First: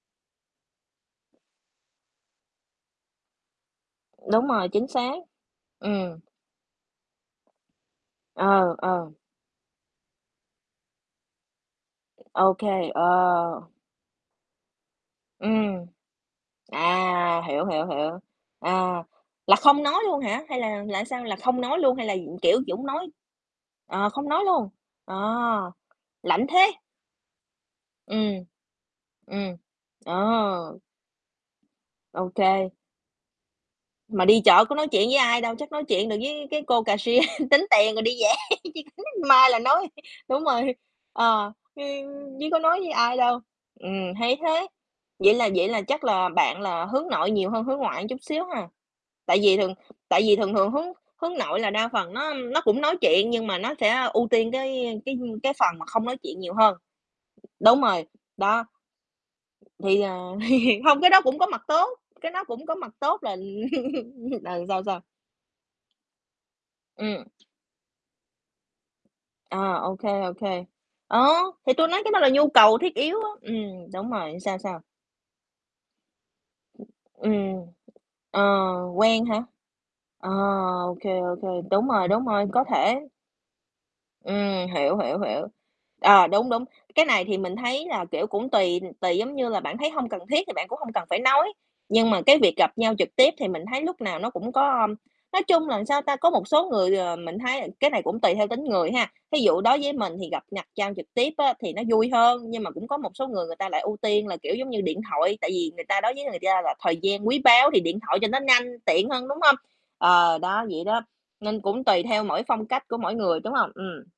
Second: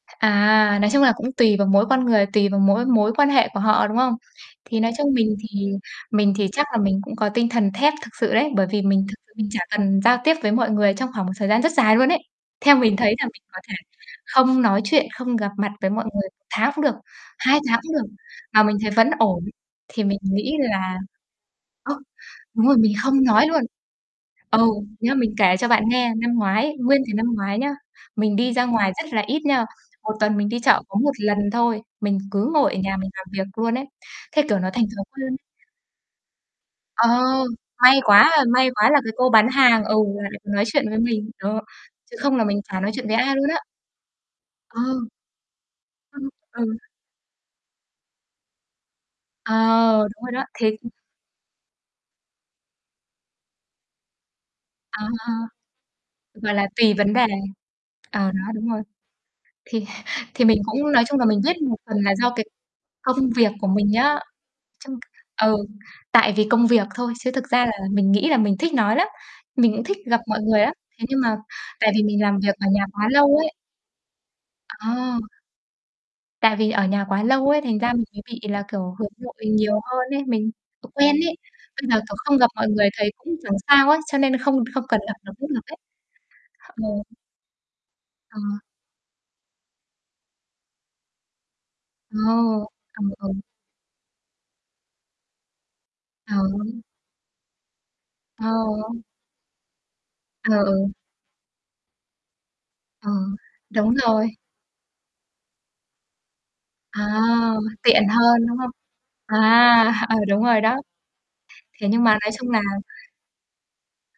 À, nói chung là cũng tùy vào mỗi con người, tùy vào mỗi mối quan hệ của họ, đúng không? Đúng rồi, Thì chính nói chung xác. mình thì Ừm. mình thì chắc là mình cũng có tinh thần thép thực sự đấy, bởi Ờ, vì mình ờ. thực sự mình chả cần giao tiếp với mọi người trong khoảng một thời gian rất dài luôn ấy. OK, Theo mình thấy là mình có ờ. thể không nói chuyện, không gặp mặt Ừm. với mọi người 1 tháng cũng được, À, 2 hiểu, tháng hiểu, cũng được, hiểu. mà mình thấy À. vẫn ổn, Là không nói thì mình luôn hả? nghĩ Hay là là là sao? Là không nói ơ, luôn, hay là, ừm, kiểu, đúng chỉ rồi, muốn mình nói không nói luôn. ờ, không nói Ừ, luôn. nghĩa À, là mình kể cho bạn nghe, năm lạnh thế! ngoái, nguyên cái năm ngoái nhá, mình Ừm. đi ra ngoài rất là ít Ừm. nha, 1 tuần mình đi Ờ. chợ có 1 lần thôi, mình Ô cứ kê. ngồi ở nhà mình làm việc luôn ấy, Mà đi thế, kiểu, chợ nó có thành nói thói chuyện với quen. ai đâu, chắc nói chuyện được với cái cô Ờ. cashier, tính tiền May rồi đi về. quá may Cho chị quá là cái cô đứng bán may là hàng nói. ừ, lại được Đúng nói rồi. chuyện với mình, Ờ, đó, chứ không ưm, là chứ có mình chả nói với nói chuyện với ai ai đâu. luôn á. Ừm, hay thế. Ờ. Vậy là vậy là chắc Ưm. là bạn Ừ. là hướng nội nhiều hơn hướng ngoại chút xíu ha. Tại Ờ, vì thường tại đúng rồi vì đó. thường Thì, thường hướng ưm hướng nội là đa phần nó, ưm, nó cũng nói chuyện, nhưng mà nó sẽ ưu tiên cái À cái ha. cái phần mà không nói chuyện Gọi nhiều là hơn. tùy vấn đề. Đúng rồi. Ờ, đó, Đó. đúng rồi. Thì Thì, à, h thì mình hiện cũng hông nói cái chung đó là cũng mình có biết mặt một tốt, phần là cái do đó cái cũng có mặt tốt công là việc của mình á. ờ, sao, Trong sao? ừ, tại vì công việc thôi Ừm. chứ thực ra là mình nghĩ là mình thích nói lắm. Mình À, cũng ô thích kê, gặp ô mọi người kê. lắm, thế nhưng Ờ, mà thì tui tại nói vì cái đó mình là làm nhu việc ở cầu nhà thiết quá yếu á. lâu ấy. Ừm, đúng rồi, sao, sao? À! Tại vì ở nhà quá lâu ấy, Ừm. thành ra mình mới bị Ờ, là, kiểu, hướng quen nội hả? nhiều hơn ấy, Ờ, mình, kiểu, ô quen kê, ấy. ô kê, đúng Bây giờ, rồi, kiểu, đúng không rồi, gặp có mọi người thể. thấy cũng chẳng sao ấy, cho nên không Ừm, không hiểu, cần gặp hiểu, nó hiểu. cũng được ấy. Ờ, đúng, đúng. Cái Ờ. này thì mình thấy là, kiểu, Ờ. cũng tùy tùy giống như là bạn thấy hông cần thiết thì bạn cũng hông cần phải nói, nhưng Ồ! mà cái việc gặp nhau À, trực tiếp ừ. thì mình thấy lúc nào nó cũng có, ưm, nói chung là, sao ta, có một [unintelligible] Luôn số ấy. người, ờ, mình thấy cái này cũng tùy Ờ. theo tính người ha. Thí dụ đối với mình thì gặp Ờ, nhặt nhau ừ. trực tiếp á thì nó vui hơn, nhưng mà cũng có Ờ. một số người người ta lại Đúng ưu tiên rồi. là, kiểu, giống như, điện thoại, tại vì người ta đối với người ta là thời À! gian quý báu thì điện Tiện thoại cho nó hơn, đúng nhanh, không? tiện hơn, đúng hông? À, ờ, Ờ, đúng rồi đó, đó. vậy đó. Nên cũng Thế nhưng tùy mà theo nói mỗi chung là phong cách của mỗi người, đúng hông? Ừm.